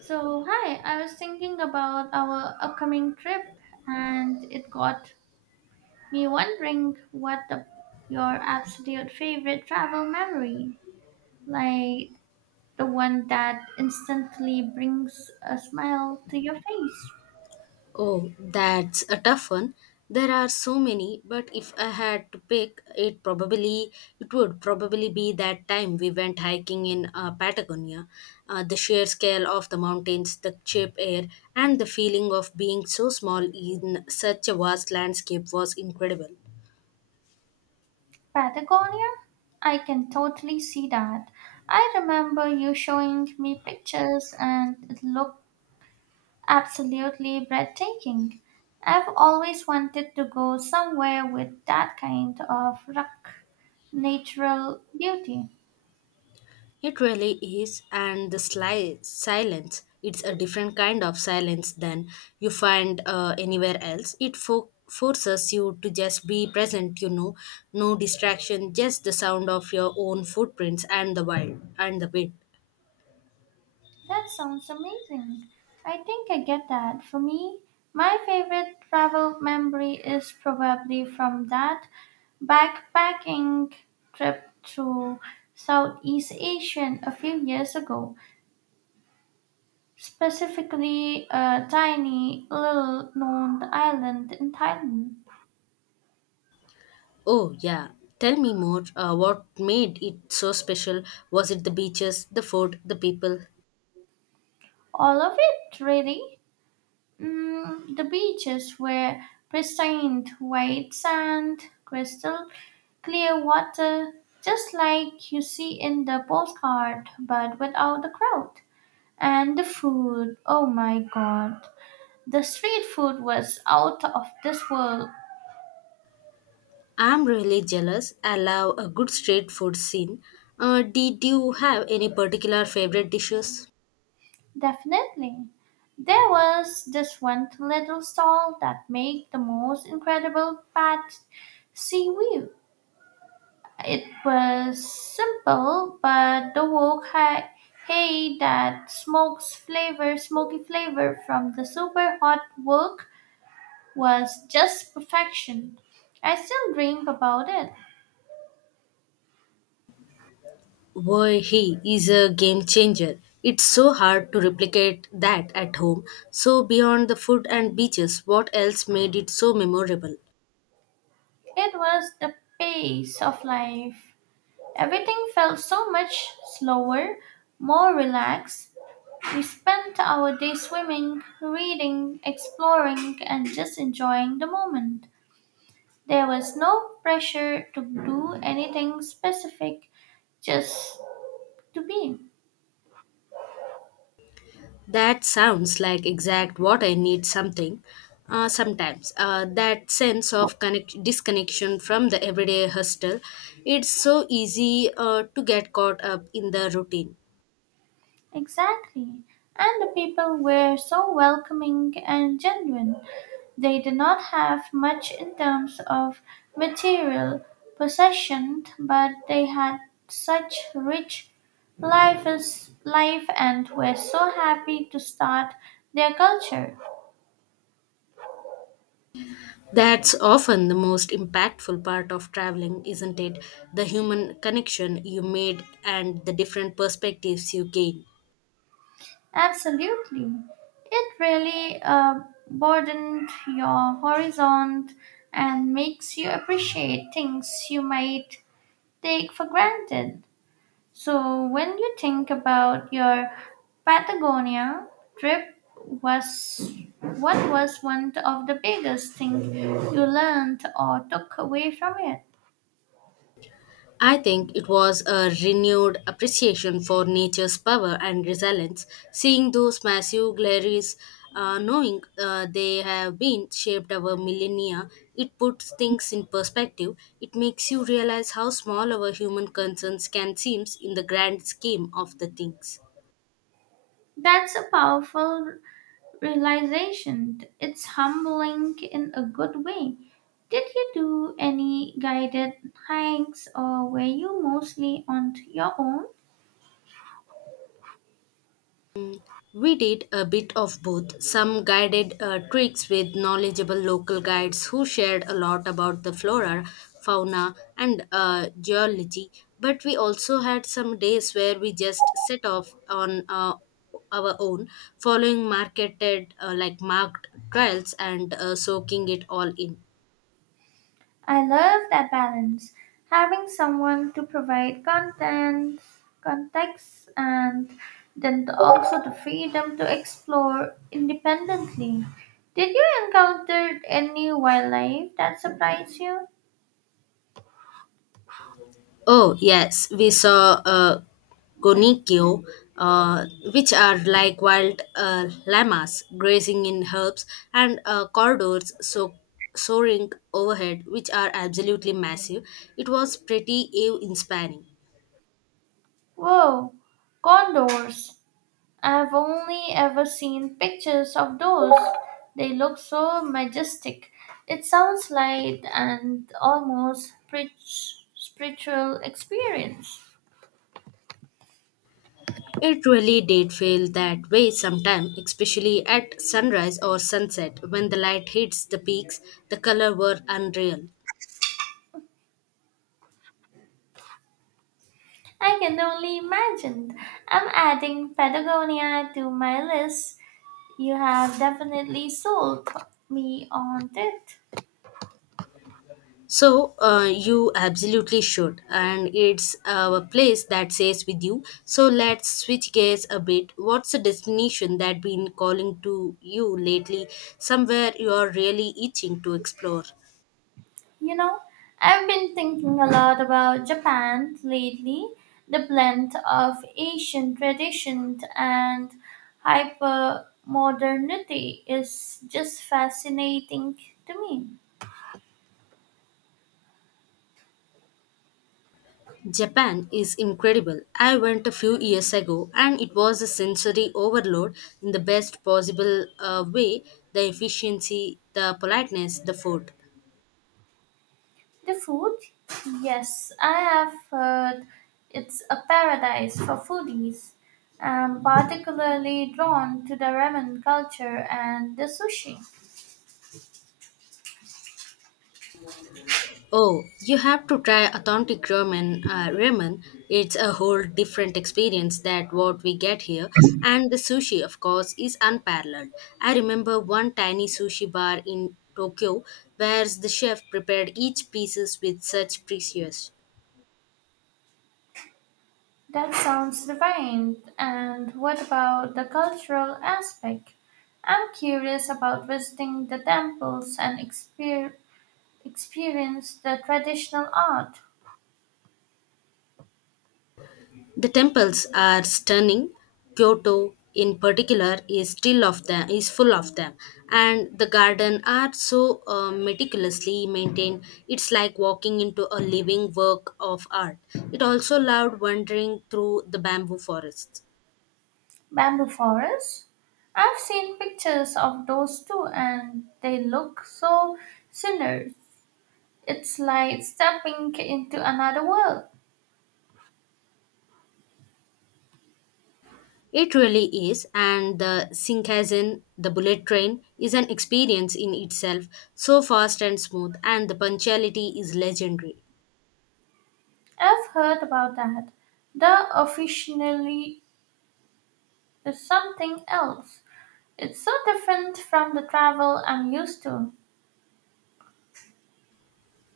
So, hi, I was thinking about our upcoming trip and it got me wondering your absolute favorite travel memory, like the one that instantly brings a smile to your face. Oh, that's a tough one. There are so many, but if I had to pick, it probably it would probably be that time we went hiking in Patagonia. The sheer scale of the mountains, the cheap air, and the feeling of being so small in such a vast landscape was incredible. Patagonia? I can totally see that. I remember you showing me pictures and it looked absolutely breathtaking. I've always wanted to go somewhere with that kind of rock natural beauty. It really is, and the silence, it's a different kind of silence than you find anywhere else. It forces you to just be present, you know, no distraction, just the sound of your own footprints and the wild and the wind. That sounds amazing. I think I get that. For me, my favorite travel memory is probably from that backpacking trip to Southeast Asia a few years ago, specifically a tiny little known island in Thailand. Oh, yeah. Tell me more. What made it so special? Was it the beaches, the food, the people? All of it, really. The beaches were pristine, white sand, crystal clear water, just like you see in the postcard, but without the crowd. And the food, oh my god. The street food was out of this world, I'm really jealous. I love a good street food scene. Did you have any particular favorite dishes? definitely. There was this one little stall that made the most incredible pad seaweed. It was simple, but the wok had hay that smokes flavor, smoky flavor from the super hot wok was just perfection. I still dream about it. Boy, he is a game changer. It's so hard to replicate that at home. So, beyond the food and beaches, what else made it so memorable? It was the pace of life. Everything felt so much slower, more relaxed. We spent our day swimming, reading, exploring, and just enjoying the moment. There was no pressure to do anything specific, just to be. That sounds like exact what I need something. Sometimes that sense of disconnection from the everyday hustle, it's so easy to get caught up in the routine. Exactly. And the people were so welcoming and genuine. They did not have much in terms of material possession, but they had such rich life, life and were so happy to start their culture. That's often the most impactful part of traveling, isn't it? The human connection you made and the different perspectives you gain. Absolutely. It really broadened your horizon and makes you appreciate things you might take for granted. So, when you think about your Patagonia trip, was what was one of the biggest things you learned or took away from it? I think it was a renewed appreciation for nature's power and resilience, seeing those massive glaciers, knowing they have been shaped over millennia, it puts things in perspective. It makes you realize how small our human concerns can seem in the grand scheme of the things. That's a powerful realization. It's humbling in a good way. Did you do any guided hikes or were you mostly on your own? We did a bit of both, some guided treks with knowledgeable local guides who shared a lot about the flora, fauna, and geology. But we also had some days where we just set off on our own, following marketed , like marked trails and soaking it all in. I love that balance, having someone to provide context, and also the freedom to explore independently. Did you encounter any wildlife that surprised you? Oh, yes, we saw Gonikyo, uh, which are like wild llamas grazing in herbs, and corridors so soaring overhead, which are absolutely massive. It was pretty awe-inspiring. Whoa, condors! I've only ever seen pictures of those. They look so majestic. It sounds like an almost spiritual experience. It really did feel that way sometimes, especially at sunrise or sunset when the light hits the peaks. The color were unreal. I can only imagine. I'm adding Patagonia to my list. You have definitely sold me on it. So, you absolutely should, and it's a place that stays with you. So, let's switch gears a bit. What's the destination that been calling to you lately? Somewhere you are really itching to explore. You know, I've been thinking a lot about Japan lately, the blend of Asian tradition and hyper modernity is just fascinating to me. Japan is incredible. I went a few years ago, and it was a sensory overload in the best possible way. The efficiency, the politeness, the food. The food? Yes, I have heard it's a paradise for foodies. I'm particularly drawn to the ramen culture and the sushi. Oh, you have to try authentic ramen. Ramen. It's a whole different experience than what we get here. And the sushi, of course, is unparalleled. I remember one tiny sushi bar in Tokyo where the chef prepared each pieces with such precious. That sounds divine. And what about the cultural aspect? I'm curious about visiting the temples and experience the traditional art. The temples are stunning. Kyoto, in particular, is still of them is full of them, and the garden are so meticulously maintained. It's like walking into a living work of art. It also loved wandering through the bamboo forests. Bamboo forests? I've seen pictures of those too, and they look so similar. It's like stepping into another world. It really is, and the Shinkansen, the bullet train, is an experience in itself. So fast and smooth, and the punctuality is legendary. I've heard about that. The officially is something else. It's so different from the travel I'm used to.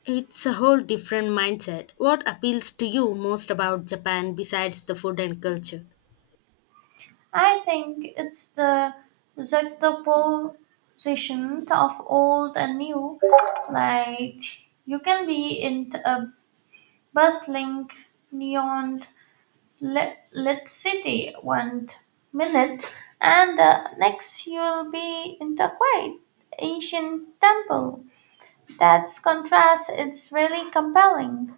It's a whole different mindset. What appeals to you most about Japan besides the food and culture? I think it's the juxtaposition of old and new. Like you can be in a bustling, neon lit city one minute, and the next you'll be in a quiet ancient temple. That contrast is really compelling.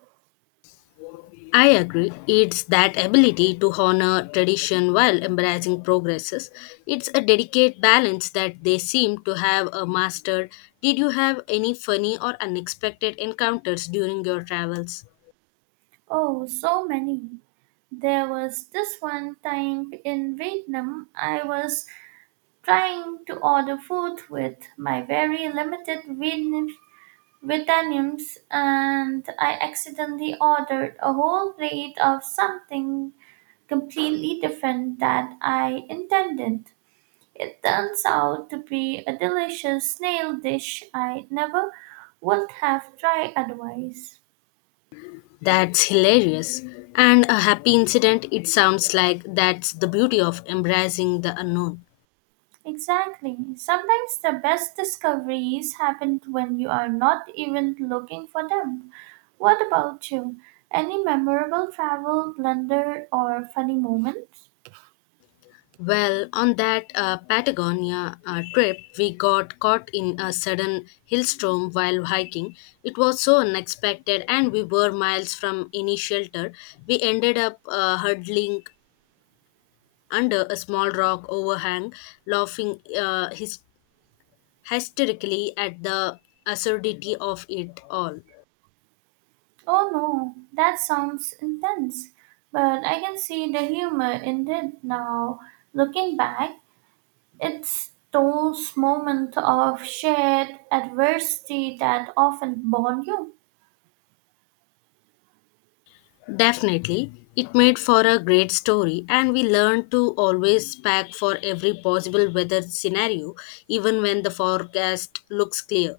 I agree. It's that ability to honor tradition while embracing progresses. It's a delicate balance that they seem to have a mastered. Did you have any funny or unexpected encounters during your travels? Oh, so many. There was this one time in Vietnam I was trying to order food with my very limited Vietnamese and I accidentally ordered a whole plate of something completely different that I intended. It turns out to be a delicious snail dish I never would have tried otherwise. That's hilarious. And a happy incident, it sounds like that's the beauty of embracing the unknown. Exactly. Sometimes the best discoveries happen when you are not even looking for them. What about you? Any memorable travel blunder or funny moment? Well, on that Patagonia trip, we got caught in a sudden hailstorm while hiking. It was so unexpected, and we were miles from any shelter. We ended up huddling under a small rock overhang, laughing hysterically at the absurdity of it all. Oh no, that sounds intense. But I can see the humor in it now. Looking back, it's those moments of shared adversity that often bond you. Definitely, it made for a great story, and we learned to always pack for every possible weather scenario, even when the forecast looks clear.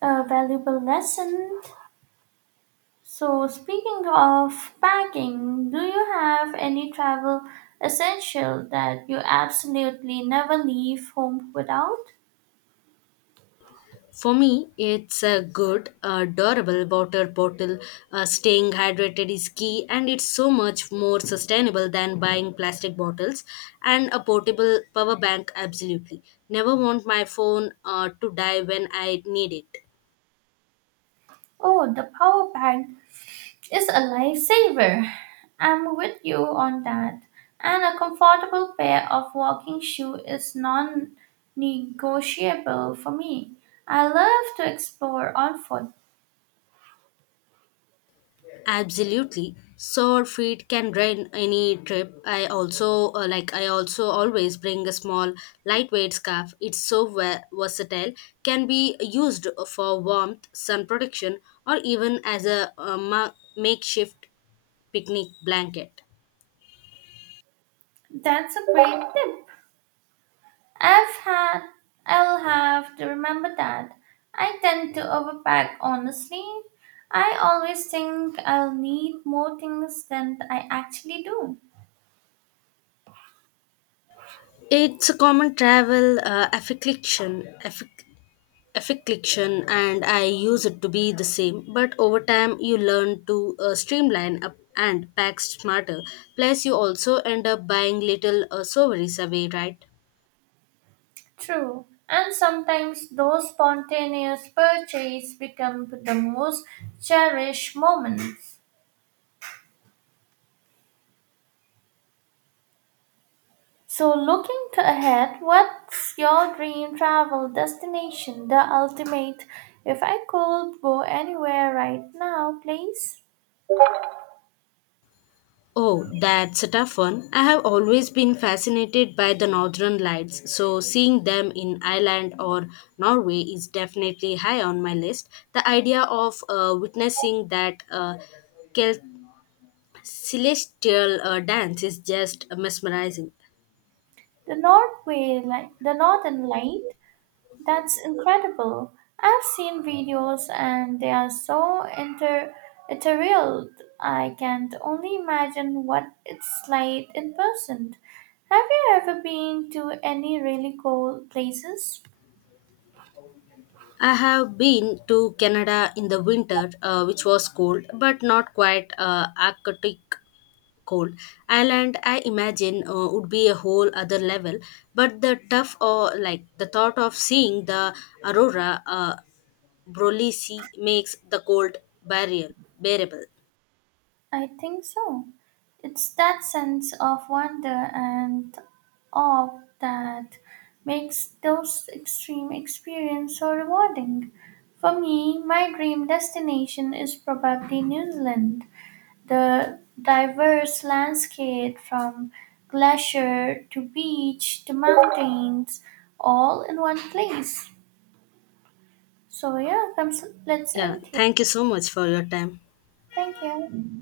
A valuable lesson. So, speaking of packing, do you have any travel essential that you absolutely never leave home without? For me, it's a good, durable water bottle. Staying hydrated is key, and it's so much more sustainable than buying plastic bottles. And a portable power bank, absolutely. Never want my phone to die when I need it. Oh, the power bank is a lifesaver. I'm with you on that. And a comfortable pair of walking shoes is non negotiable for me. I love to explore on foot. Absolutely. Sore feet can drain any trip. I also like I also always bring a small lightweight scarf. It's so versatile. Can be used for warmth, sun protection or even as a makeshift picnic blanket. That's a great tip. I've had, I'll have to remember that. I tend to overpack, honestly. I always think I'll need more things than I actually do. It's a common travel affliction and I use it to be the same. But over time, you learn to streamline up and pack smarter. Plus, you also end up buying little souvenirs away, right? True. And sometimes those spontaneous purchases become the most cherished moments. So, looking to ahead, what's your dream travel destination? The ultimate. If I could go anywhere right now, please. Oh, that's a tough one. I have always been fascinated by the northern lights, so seeing them in Ireland or Norway is definitely high on my list. The idea of witnessing that kel- celestial dance is just mesmerizing. The Northern Light, that's incredible. I've seen videos and they are so inter ethereal. I can't only imagine what it's like in person. Have you ever been to any really cool places? I have been to Canada in the winter, which was cold, but not quite Arctic cold. Ireland, I imagine, would be a whole other level. But the tough, or like the thought of seeing the aurora borealis makes the cold barrier bearable. I think so. It's that sense of wonder and awe that makes those extreme experiences so rewarding. For me, my dream destination is probably New Zealand. The diverse landscape from glacier to beach to mountains, all in one place. So yeah, comes, let's Yeah, end here. thank you so much for your time. Thank you.